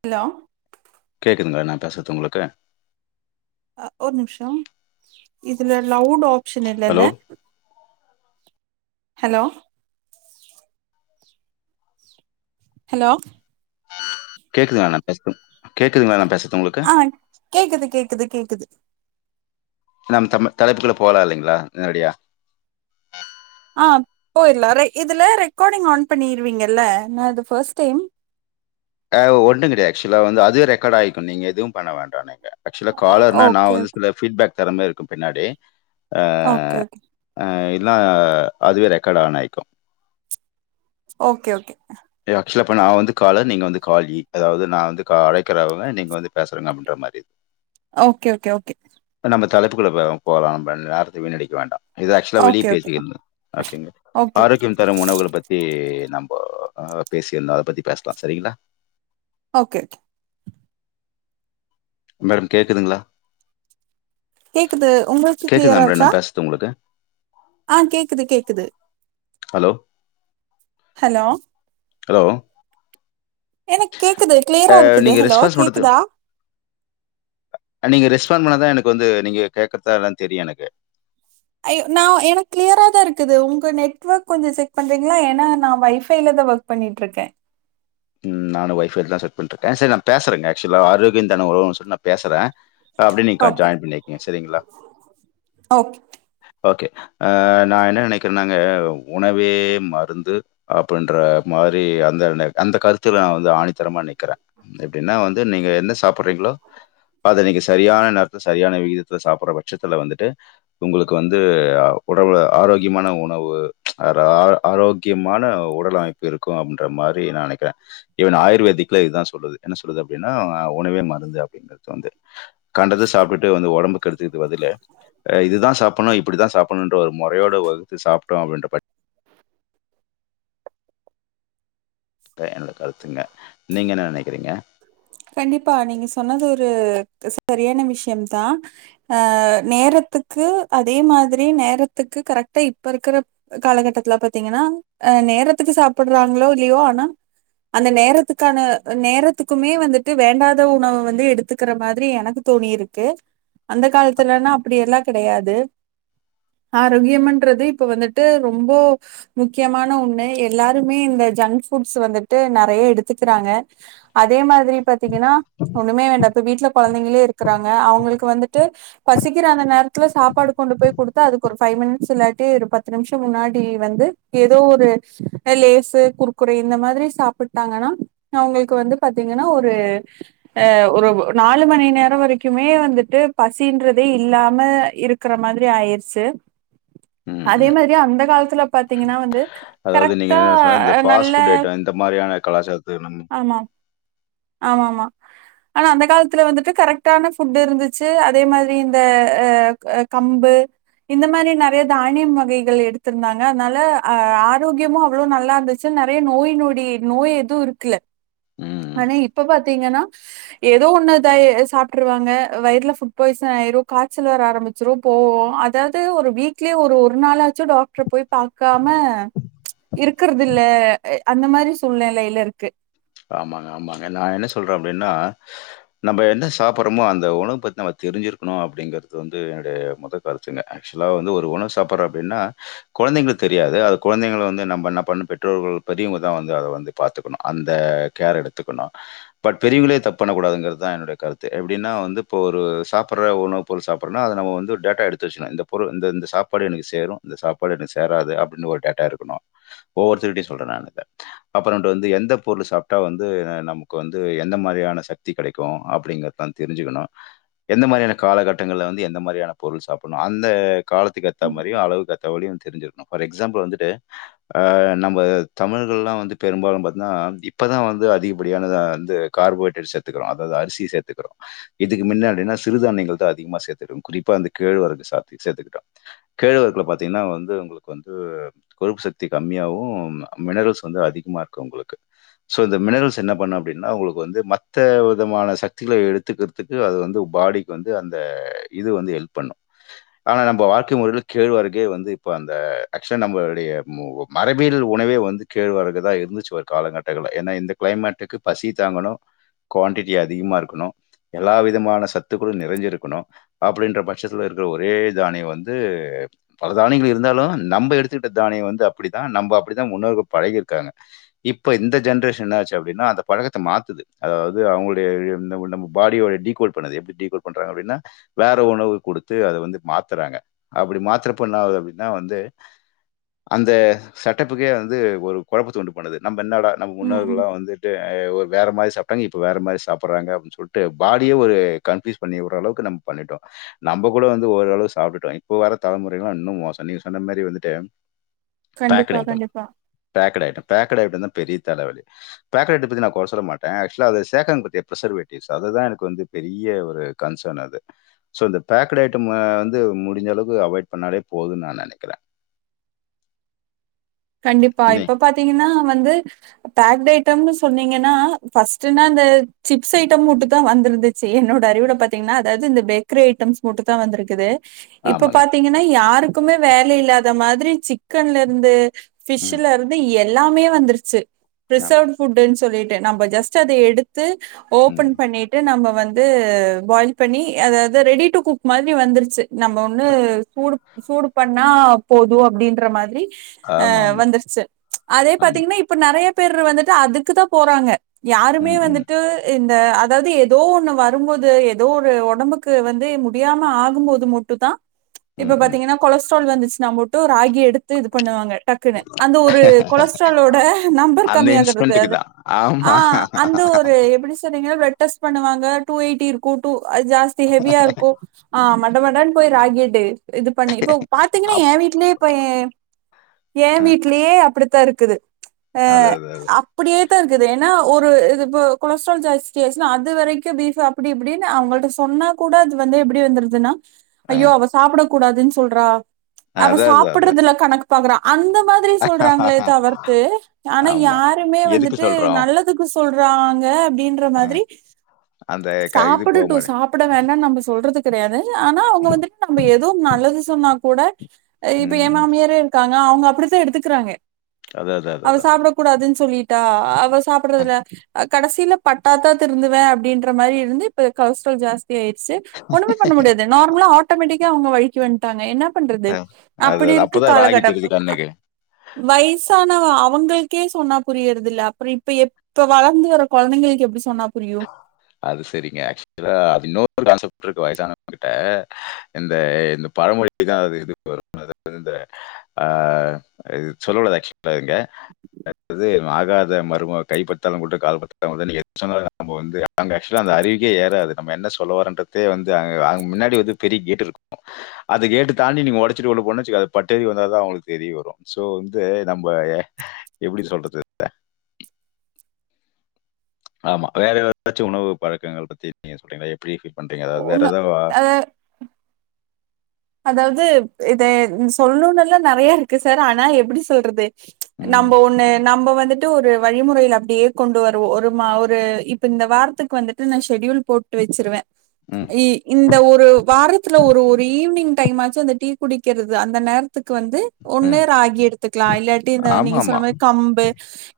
Hello கேக்குதுங்ளா நா பேசறது ஒங்ளுக்கு ஒரு நிம்ஷோ இதுல லவுடோ ஆப்ஷன் இல்லல ஹலோ ஹலோ ஹலோ கேக்குதுங்ளா நா பேசற்து கேக்குதுங்ளா நா பேச ஆஹ் கேக்குது கேக்குது கேக்குது நம் த தலைப்புக்குள்ள போலா இல்லைங்களா நேரடியா ஆ பொயிர்லா இதுல ரெக்கார்டிங் ஆன் பண்ணிருவீங்கல்ல நா இது பஸ்ட் டைம் ஆஹ் ஒன்னு கெடையாது ஆக்சுவ்லா வந்து அதுவே ரெக்கார்ட் ஆயிக்கு நீங்க எதுவு பண்ண வேண்டா நீங்க ஆக்சுவ்லா காலர்னா நா ஓகே வந்து சில ஃபீட்பேக் தெறந்தே இருக்கு பின்னாடி ஓகே ஓகே ன்னா அதுவே ரெக்கார்ட் ஆன் ஆய்க்கு ஓகே ஓகே ஆக்சுவலா இப்ப நா வந்து காலர் நீங்க வந்து காலி அதாவது நா வந்து அழைக்கறவே நீங்க வந்து பேசுறங்க அப்டின்ற மாரி ஓகே ஓகே ஓகே நம்ப தலைப்புகுள்ள பே போலான் நேரத்த வீணடிக்க வேண்டா இது ஆக்சுவலா வெளிய ஓகே ஓகே ஓகே பேசிகிறனு ஓகேங்க ஓகே ஆரோக்கியம் தரும் உணவுகள பத்தி நம் ஆஹ் பேசிர்லா அத பத்தி பேஷ்லா சரிங்களா ஓகே ஓகே மேடம் கேக்குதுங்ளா? கேக்குது ஒங்ளுக்கு கிளியரா மேடம் இருக்கா? நான் பேசுறது உங்களுக்கு ஆஹ் கேக்குது கேக்குது ஹலோ ஹலோ ஹலோ எனக்கு கேக்குது கிளியரா அஹ், இருக்குது நீங்க ஹலோ ரெஸ்பான்ஸ் பண்ணுறது கேக்குதா? நீங்க ரெஸ்பாண்ட் பண்ணாதா எனக்கு வந்து நீங்க கேக்றதா என்னனு தெரியு எனக்கு அய்யோ நா எனக் கிளியரா தா இருக் குது ஒங்க நெட்வொர்க் கொஞ்ஜோ செக் பண்றீங்ளா? ஏன்னா நா வைஃபைவ்ல தா ஒர்க் பண்ணிட்ருக்கே. உம் நானு வைஃபைவ்ல தா செட் பண்ணிட்ருக்கே சரி நா பேசறேங்க ஆக்சுவலா ஆரோக்யோ தன உணவு சொல்ட் நா பேசறே அப்டி நீங்கா ஓகே ஜாயின் பண்ணிக்கங்க சரிங்ளா? ஓகே ஓகே அஹ நா என்ன நெனைக்கிறேனாங்க உணவே மருந்து அப்டின்ற மாரி அந்த அந்த கருத்துல நா வந்து ஆணித்தரமா நிக்கிறே எப்டின்னா வந்து நீங்க என்ன சாப் ட்றீங்களோ அத நீங்க செ சரியான நேரத்துல சரியான விகிதத்தில சாப்ட்ற பட்சத்துல வந்துட்டு உங்ளுக்கு வந்து உணவு ஆரோக்கியமான உணவு, ஆரா ஆரோக்கியமான உடலமைப்பு இருக்கூ அப்டின்ற மாத் ரி நா நெனெக்றே ஈவன் ஆயுர்வேதிக்ல இதுதா சொல்லுது என்ன சொ ல்லுது அப்டின்னா உணவே மருந்து அப்டிங்கிறது வந்து கண்டத சாப்டுட்டு வந்து ஒடம்பு கெடுத்துக்கது பதிலு அ இதுதா சாப்புட்ணு இப்டிதா சாப்புட்ணுன்ற ஒரு மொறையோட வகுத்து சாப்ட்டோ அப்டின்ற பட்ச் த என்னோட கருத் துங்க. நீங்க என்ன நெனைக்கிறீங்க? ரு சரியான விஷ்யம் தா. ஆ நேரத்துக்கு அதே மாத்ரி நேரத்துக்கு கரெக்ட்டா இப்பருக்ற காலகட்டத்துல பாத்தீங்கன்னா அ நேரத்துக்கு சாப்ட்றாங்களோ இல்லையோ ஆனா அந்த நேரத்துக்கான நேரத்துக்குமே வந்துட்டு வேண்டாத உணவ வந்து எடுத்துக்ற மாதிரி எனக்கு தோணியிருக்கு. அந்த காலத்துலல்லா அப்டியெல்லா கெடையாது. ஆரோக்கியமென்றது இப்ப வந்துட்டு ரொம்போ முக்கியமான ஒன்னு. எல்லாருமே இந்த ஜங்க் ஃபுட்ஸ் வந்துட் டு நெறைய எடுத்துக்றாங்க அதே மாத்ரி பாத்தீங்கன்னா ஒன்னுமே வேண்டா இப்ப வீட்ல கொழந்தைங்ளே இருக்றாங்க அவங்களுக்கு வந்துட்டு பசிக்கிற அந்த நேரத்துல சாப்பாடு கொண்டு போய் கொடுத்தா அதுக்கு ஒரு ஃபை மினிட்ஸ் இல்லாட்டி ஒரு பத்து நிமிஷோ முன்னாடி வந்து ஏதோ ஒரு லேசு குர்குரே இந்த மாத்ரி சாப்பிட்டாங்ன்னா அவங்களுக்கு வந்து பாத்தீங்கன்னா ஒரு ஆ ஒரு நாலு மணி நேரோ வரைக்குமே வந்துட்டு பசின்றதே இல்லாம இருக்ற மாத்ரி ஆயிருச்சி ம், அதே ம். மாரி அந்த காலத் தில பாத்தீங்கன்னா வந்து அதாவது நீங்க கரெக்டா சொன்ன இந்த நல்ல ஃபாஸ்ட்ஃபுட் ஐட்டோ இந்த மாரியான கலாச்சாரத்த நம் ஆமா ஆமா ஆனா அந்த காலத்துல வந்துட்டு கரெக்ட்டான ஃபுட் இருந்துச்சு அதே மாத்ரி இந்த அ கம்பு இந்த மாரி நெறைய தானியம் வகைகள் எடுத்திருந்தாங்க அத்னால அ ஆரோக்கியமூ அவ்ளோ நல்லாருந்துச்சு நெறைய நோய் நொடி நோய் எதுவூ இருக்ல ம். ஆனா இப்ப பாத்தீங்கன்னா ஏதோ ஒன்னு இதாயி சாப்ட்ருவாங்க வயிறுல ஃபுட் பாய்ஸன் ஆயிரூ காச்சல் வர ஆரம்பிச்சிரூ போ அதாவ்து ஒரு வீக்லி ஒரு ஒரு நாளாச்சு டாக்டர போய் பாக்காம இருக்றதில்ல அந்த மாரி சூழ்நெலெயிலருக்கு ஆமாங்க ஆமாங்க நா என்ன சொல்றே அப்டின்னா நம்ம என்ன சாப்பட்றோமோ அந்த உணவு பத்தி நம்ம தெரிஞ்சிருக்கணூ அப்டிங்கறது வந்து என்னுடைய மொத கருத்துங்க ஆக்சுவலா வந்து ஒரு உணவு சாப்பட்றோ அப்டின்னா கொழந்தைங்ளுக்கு தெரியாது அது கொழந்தைங்க வந்து நம்ம என்னா பண்ணாபன் பெற்றோர்கள் பெரியவங்க தா வந்து அத வந்து பாத்துக்கணூ அந் த கேர் எடுத்துக்கணூ பட் பெரியவங்ளே தப்பு பண்ணக் கூடாதுங்றதா என்னுடைய கருத்து எப்டின்னா வந்து இப்ப ஒரு சாப்பட்ற உணவுப்பொருள் சாப்பட்றோனா அது நம்ம வந்து ஒரு டேடா எடுத்து வச்சிரணூ இந்த பொருள் இந்த இந்த சாப்பாடு எனக்கு சேரூ இந்த சாப்பாடு எனக்கு சேராது அப்டின் ஒரு டேடா எடுக்கணூ ஒவ்வொருத்தர் கிட்டயூ சொல்றே நா இத அப்றோன்ட்டு வந்து எந்த பொருள் சாப்ட்டா வந்து நமக்கு வந்து எந்த மாரியான சக்தி கெடெக்கூ அப்டிங்கிறதா தெரிஞ்சிக்கணூ எந்த மாரியான காலகட்டங்கள்ல வந்து எந்த மாரியான பொருள் சாப்டணூ அந்த காலத்துக்கேத்தா ம் மாரியூ அளவுக்கேத்தபடியூ தெரிஞ்சுர்க்கணூ ஃபார் எக்ஸாம்பிள் வந்துட்டு நம்ம தமிழர்கள்லா வந்து பெரும்பாலூ பாத்தன்னா இப்பதா வந்து அதிகப்படியானதா வந்து கார்போஹைட்ரேட் சேத்துக்கிறோ அதாது அரிசி சேத்துக்கிறோ இதுக்கு மின்னாடினா சிறுதானியங்கள் தா அதிகமா சேத்துக்கு குறிப்பா அந்த கேழ்வரகு ச சேத்துக்கிட்டோ. கேழ்வரகுல பாத்தீங்ன்னா வந்து ஒங்களுக்கு வந்து கொழுப்பு சக்தி கம்மியாவூ மினரல்ஸ் வந்து அதிகமாருக்கு ஒங்களுக்கு. ஸோ இந்த மினரல்ஸ் என்ன பண்ணூ அப்டின்னா ஒங்களுக்கு வந்து மத்த விதமான சக்திகள எடுத்துக்கிறதுக்கு அது வந்து பாடிக்கு வந்து அந்த இது வந்து ஹெல்ப் பண்ணூ ஆனா நம்ம வாழ்க்கை முறையில கேழ்வரகே வந்து இப்ப அந்த ஆக்சுவலா நம்மளுடைய மரபியல் உணவே வந்து கேழ்வரகுதா இருந்துச்சு ஒரு காலகட் டகுல ஏனா இந்த கிளைமேட்டுக்கு பசி தாங்கணு குவான்டிட்டி அதிகமாருக்கணு எல்லா விதமான சத்துக்களூ நிறஞ்சிருக்கணு அப்டின்ற பட்சத்துல இருக்கிற ஒரே தானியோ வந்து பல தானியங்கள் இருந்தாலூ நம்ம எடுத்துக்கிட்ட தானியோ வந்து அப்டித்தா நம்ம அப்டித்தா முன்னோர்கள் பழகிருக்காங்க இப் போ இந்த ஜென்ரேஷன் என்னாச்சு அப்டின்னா அந்த பழக்கத்த மாத்துது அதாவ்து அவேங்களுடைய நம்ம நம்ம பாடியோ டீகோட் பண்ணுது எப்டி டீகோட் பண்ணுறாங்க அப்டின்னா வேற உணவு குடுத்து அத வந்து மாத்துறாங்க அப்டி மாத்துறப்போ என்னாவுது அப்டின்னா வந்து அந்த செட்டப்புக்கே வந்து ஒரு கொழப்பத்த உண்டு பண்ணுது மென்னடா நம்ம ம் ம் முன்னோர்களா வந்துட்டு ஒரு வேற மாரி ஸ் சாப்ட்டாங்க இப்ப வேற மாரி சாப்பறாங்க அப்டின் சொல்லிட்டு பாடியே ஒரு கன்ஃப்யூஸ் பண்ணி உட்றளவுக்கு நம்ம பண்ணிட்டோ நம்ம கூட வந்து ஓரளவு சாப்பட்டுட்டோ இப்போ வர தலைமுறைல்லா இன்னூ மோசோ நீங்க சொன்ன மாரி வந்துட்டு பேக்டு கண்டிப்பா ஐட்டம் கண்டிப்பா பேக்டு ஐட்டம் பேக் டு ஐட்டந்தா பெரிய தலவலி பேக்டு ஐட்டம் பத்தி நா கொற சொல்ல மாட்டே ஆக்சுலா அது சேக்கன் வித் பிரசர்வேட்டிவ் அதுதா எனக்கு பெரிய ஒரு கன்சன் அது இந்த பேக்டு ஐட்டம் வந்து முடிஞ்சளவுக்கு அவாய்ட் பண்ணாலே போதுன் நா நெனைக்கிறே கண்டிப்பா இப்ப பாத்தீங்கன்னா வ ந்து பேக்டு ஐட்டம்னு சொன்னீங்கன்னா ஃபஸ்ட்டுனா இந்த சிப்ஸ் ஐட்டம் மட்டுந்தா வந்திருந்துச்சு என்னோட அறிவுல பாத்தீங்கன்னா அதாவ்து இந்த பேக்கரி ஐட்டம்ஸ் மட்டுந்தா வந்திருக்குது இப்ப ஆமாங்க பாத்தீங்கன்னா யாரு க்குமே வேல இல்லாத மாத்ரி சிக்கன்லருந்து ம் ஃபிஷ்லருந்து எத் எல்லாமே வந்துருச்சு ஆமா பிரிசர்வ்டு ஃபு்ட்டுன் சொல்லிட்டு நம்ம ஜஸ்ட் அத எடுத் து ஓபன் ம் பண்ணிட்டு நம்ம வந்து பாயில் பண்ணி அதாவது ரெடி டு குக் மாதிரி வந்துருச்சு நம்ம ஒண்ணு சூடுப் சூடு பண்ணா போதும் அப்படின்ற மாதிரி ஆ ஆமா ஆமா வந்துருச்சு அதே ஆமா பாத்தீங்கன்னா இப்ப நிறைய பேர் வந்துட்டு அதுக்கு தான் போறாங்க யாருமே ம் ம் வந்துட்டு இந்த அதாவது ஏதோ ஒண்ணு வரும்போது ஏதோ ஒரு உடம்புக்கு வந்து முடியாம ஆகும்போது மட்டுும் தான் இப்ப ம் ம் பாத்தீங்கன்னா கொலஸ ரோல் வந்துச்சு நா போட்டுும் ராகி எடுத்து இது பண்ணுவாங்க டக்குன்னு அந்த ஒரு கொலஸ்ட்ரலோட நம்பர் அந்த கம்மியாகுதுக்கு இன்ஸ்டன்ட்டுக்கு அது தான் ஆ ஆமா அந்த ஒரு எப்படி சொன்னீங்க ப்ளட் டெஸ்ட் பண்ணுவாங்க டு எயிடி இருக்கும் டு ஜாஸ்தி ஹெவியா இருக்கும் ஆ மட மடன்னு போய் ராகிட்டு இது பண்ணு இப்போ பாத்தீங்கன்னா அப் என் வீட்லயே இப்பன் ஏன் ம், வீட்லயே அப்படி தான் இருக்குது ஆ அது அது அது அப்படியே இருக்குது ஏன்னா ஒரு இது இப்ப கொலஸ்ட்ரால் ஜாஸ்தி ஆச்சுன்னா அது வரைக்கும் பீப் அப்படி இப்படின்னு அவங்கள்ட சொன்னா கூட அது வந்து எப்படி வந்துருதுன்னா ஆ, ஐயோ அவ சாப்பிட கூடாதுன்னு சொல்றா அவ அது அது அது சாப்படுறதுல கணக் பாக்கறா அந்த மாரி சொல்றாங்களே தவர்த்து ஆனா ஆமா யாருமே எதுக்கு வந்துட்டு சொல்றோம் நல்லதுக்கு சொல் ராங்க அப்டின்ற ஆ, மாரி அந்த க- இது போக சாப்படட்டும் மாட்டேன் சாப்ட வேணாம் நம்ம சொல்றதுக் தெரியாது இல்ல ஆனா அவங்க வந்துட்டு நம்ம எதுவு நல்லது சொன்னா கூட இப்ப ம் ஏ ம். மாமியாரே இருக்கா அவங்க அப்டி தா எடுத்துக்கறாங்க அது அது அது அவ அதான் சாப்ட கூடாதுன்னு சொல்லிட்டா அவ சாப்படறதில கடைசில பட்டாதா திருந்துவே அப்டின்ற மாரி இருந்து இப்ப கொலஸ்ட்ரால் ஜாஸ் தியாயிர்ச்சு ஒண்ணுமே பண்ண முடியாது நார்மலா ஆட்டோமெட்டிக் கா அவுங்க வழிக்கு வன்ட்டாங்க என்ன பண்றது அ. அது அப்டி அது இருக்கு அப்பதான் ராகி காலகடம் தெரியுது அப் கண்ணுக்கு. வயிசானா அவுங்களுக்கே சொன்னா புரியறதுல்ல அப்பறம் இப்ப எப்ப வளர்ந்து வர கொழந்தைங்களுக்கு எப்டி சொ அது செரிங்க ஆக்சுவலா அது இன்னொரு கான்செப்ட் இருக்கு வயசான ட்ட இந்த இந்த பழமொழி தா அது [unintelligible] இந்த ஆ சொல்லக் கூடாது ஆக்சுவலா இங்க ஆகாத மருமக கைப்பட்டாலு குத்தம் கால் பட்டாலு குத்தம் நீங்க சொன்ன நம்ம வந்து அங்க ஆக்சுவலா அந்த அறிவுக்கே ஏறாது நம்ம என்ன சொல்லவரன்றதே வந்து அங்க அங்க முன்னாடி வந்து பெரி கேட் இருக்கும் அது கேட்டு தாண்டி நீங்க ஒடச்சிட்டு உள்ள போன வச்சுக்கோ அது பட்டேறி வந்தா தா அவுங்களுக்கு தெரிய வரும் சோ வந்து நம்ம எப்டி சொல்றது இத ஆமா வேற ஏதாச்சும் உணவு பழக்கங்கள் பத்தி நீங்க [unintelligible] எப்டி பீல் பண்றீங்க அதாவ வேற ஒன்னு எதாவா அ அதாவது இத சொல்னுல்லா நறைய இருக்கு சார் ஆனா எப்டி சொல்றது ம். நம்ப ஒண்ணு நம்ப வந் வந்துட்டு ஒரு வழிமுறைல அப்டியே கொண்டு வருவோம் ஒரு மா ஒரு இப்ப இந்த வாரத்துக்கு வந்துட்டு நா ஷெடியயூல் போட்டு வச்சுருவேன் ம். இ இந்த ஒரு வாரத்துல ஒரு ஒரு ஈவ்னிங் ங்க் டைம் ஆச்சு அந்த டீ குடிக்கிறது அந்த நேரத்துக் க்கு வந்து ஒண்ணு ம். ராகி எடுத்துக்கலா இல்லாட்டி இந்த ஆமா, நீங்க சொன்ன ஆமா. மாரி கம்பு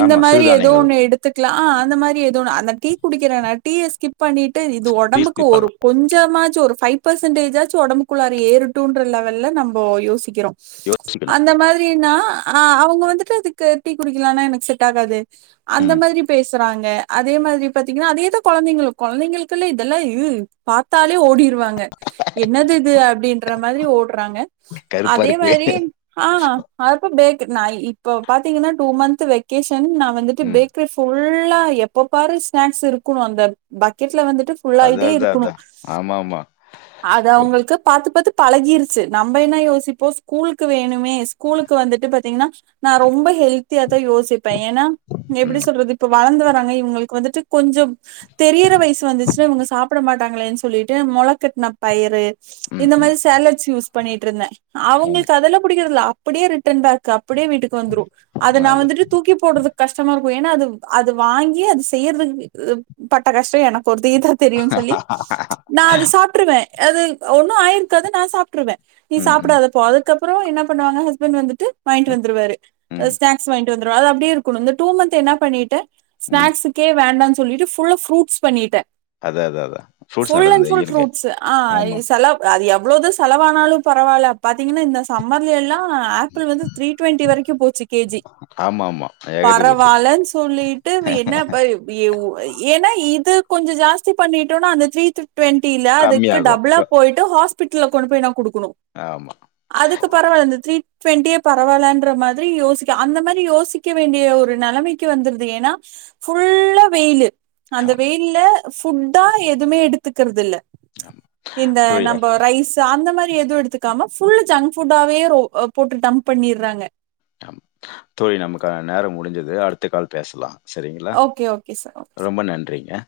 இந்த ஆமா. மாரி ஏதோ சிறுதானியங்கள் ஒண்ணு எடுத் க்கலா அந்த மாரி எதோ ஒன்னு அந்த டீ குடிக்கற அந்த டீய ஸ்கிப் ஸ்கிப் பண்ணிட்டு இது ஒடம்புக்கு டீஸ்பி ஒரு பண்ணலாம். கொஞ்ச கொஞ்சமாச்சு ஒரு ஃபைவ் பெர்சன்டேஜ் ஆச்சு ஒடம்புக்குள்ளா ற ஏறுட்டுன்ற லெவல்ல நம்போ யோசிக்கறோ யோசிக்கணும். அந்த மாதிரி நா ஆ அவங்க வந்துட்டு அதுக்கு டீ குடிக்கலனா எனக்கு செட் ஆகாது அந்த ம். மாதிரி பேச றாங்க அதே மாதிரி பாத்திங்கனா அதேதா கொழந்தைங்களு கொழந்தைங்களுக்குல இதெல்லா இ பாத்தாலே ஓடிருவாங்க என்னது அப்டின்ற மாதிரி ஓடறாங்க கருப்பா அதே இருக்கு. மாரி ஆ அப்ப பேக் நா இப்ப பாத்திங்கனா டூ மன்த் வெக்கேஷ ன் நா வந்துட்டு ம். பேக்கரி ஃபுல்லா எப்ப பாரு ஸ்நாக்ஸ் இருக்கு அந்த பக்கெட் ல வந்துட்டு ஃபுல்லாயிட்டே அதான், அதான், இருக்கணு அதான். ஆமாமா. அது அவங்களுக்கு பாத்து பாத்து பழகிருச்சு நம்ம என்ன யோசிப்போ ஸ்கூலுக்கு வேணுமே ஸ்கூலுக்கு வந்துட்டு பாத்திங்கனா நா ரொம்ப ஹெல்த்தியா யோசிப்பே ஏன்னா எப்டி ம். சொல்றது இப்ப வளர்ந்து வ இவங்களுக்கு வந்துட்டு கொஞ்சம் தெரியற வயசு வந்துச்சுன்னா இவங்க சாப்பிட மாட்டாங்களேன்னு சொல்லிட்டு மொளக்கட்டின பயிறு ம். இந்த ம். மாரி சாலட்ஸ் யூஸ் பண்ணிட்டு இருந்தே ஆமா. அவங்களுக்கு அதெல்லா புடிக்குறதுல அப்பிடியே ரிட்டர்ன் பேக் அப்பிடியே வீட்டுக்கு வந்துரு அத நா அது. வந்துட்டு தூக்கி போடுறதுக்கு கஷ்டமா இரு ஏன்னா அது அது வாங்கி அது செய்யறதுக்கு பட்ட கஷ்ட எனக்கு ஒருத்திக்குதா தெரியும்னு சொல்லி நா அத சாப்ட்டுருவ அது ஒ ஆயிருக்கது நா சாப்ட்டுருவ நீ ம். ம். சாப்பிடாத போ அதுக்கப்புறோ என்ன பண்ணுவாங்க ஹஸ்பண்ட் வந்துட்டு வாங்கிட்டு ம். வந்துருவாரு ம். ஸ்நாக்ஸ் வாங் வந்து அது அப்பிடிய இருக்கணு இந்த டூ மந்த் என்ன பண்ணிட்ட ம். ஸ்நாக்ஸுக்கே வேண்டா சொல்லிட்டு ஃபுல்ல ஃப்ரூட்ஸ் பண்ணிட்ட அத அத அதா ஃப்ரூட்ஸ் நல்லதுந்த வெயிலுக்கு ஃப்ரூட்ஸு ஆ ஆமா செல அது எவ்ளோதா செலவானாலு பரவாயில்ல பாத்தீங்கன்னா இந்த சம்மர்ல எல்லா ஆப்பிள் வந்து த்ரீ டுவெண்டி வரைக்கு போச்சு கேஜி ஆமாமா. ஏகத்துக்கு போச்சு. பரவாயில்ன்னு சொல்லிட்டு என்ன ஏன்னா இது கொஞ்சோ ஜாஸ்தி பண்ணிட்டோன்னா அந்த த்ரீ த டு்வெண்டில அதுக்கு கம்மியாகும். டபுளா க போயிட்டு ஹஸ்பிட்டல கொண்டு போய் குடு னு ஆமா, அதுக்கு பரவால இந்த த்ரீ ட்வெண்ட்டியே பரவாயலான்ற மாதிரி யோசிக்க அந்த மாரி யோசிக்க வேண்டிய ஒரு நெலைமைக்கு வந்துருது ஏன்னா ஃபுல்லா வெயிலு அந்த ஆமா, வெயில்ல ஃபுட்டா எதுவுமே எடுத்துக்குறது இல்ல ஆமா. இந்த தோழி நம்ம ரைஸ் அந்த மாரி எதுவு எடுத்துக்காம புல்ல ஜங்க் ஃபுட்டவே ரோ போட்டு டம்ப் பண்ணிறாங்க அம் தோழி நமக்கான நேரம் முடிஞ்சது அடுத்த கால் பேசலா சேரிங்களா ஓகே ஓகே சார் ரொம்ப நன்றிங்க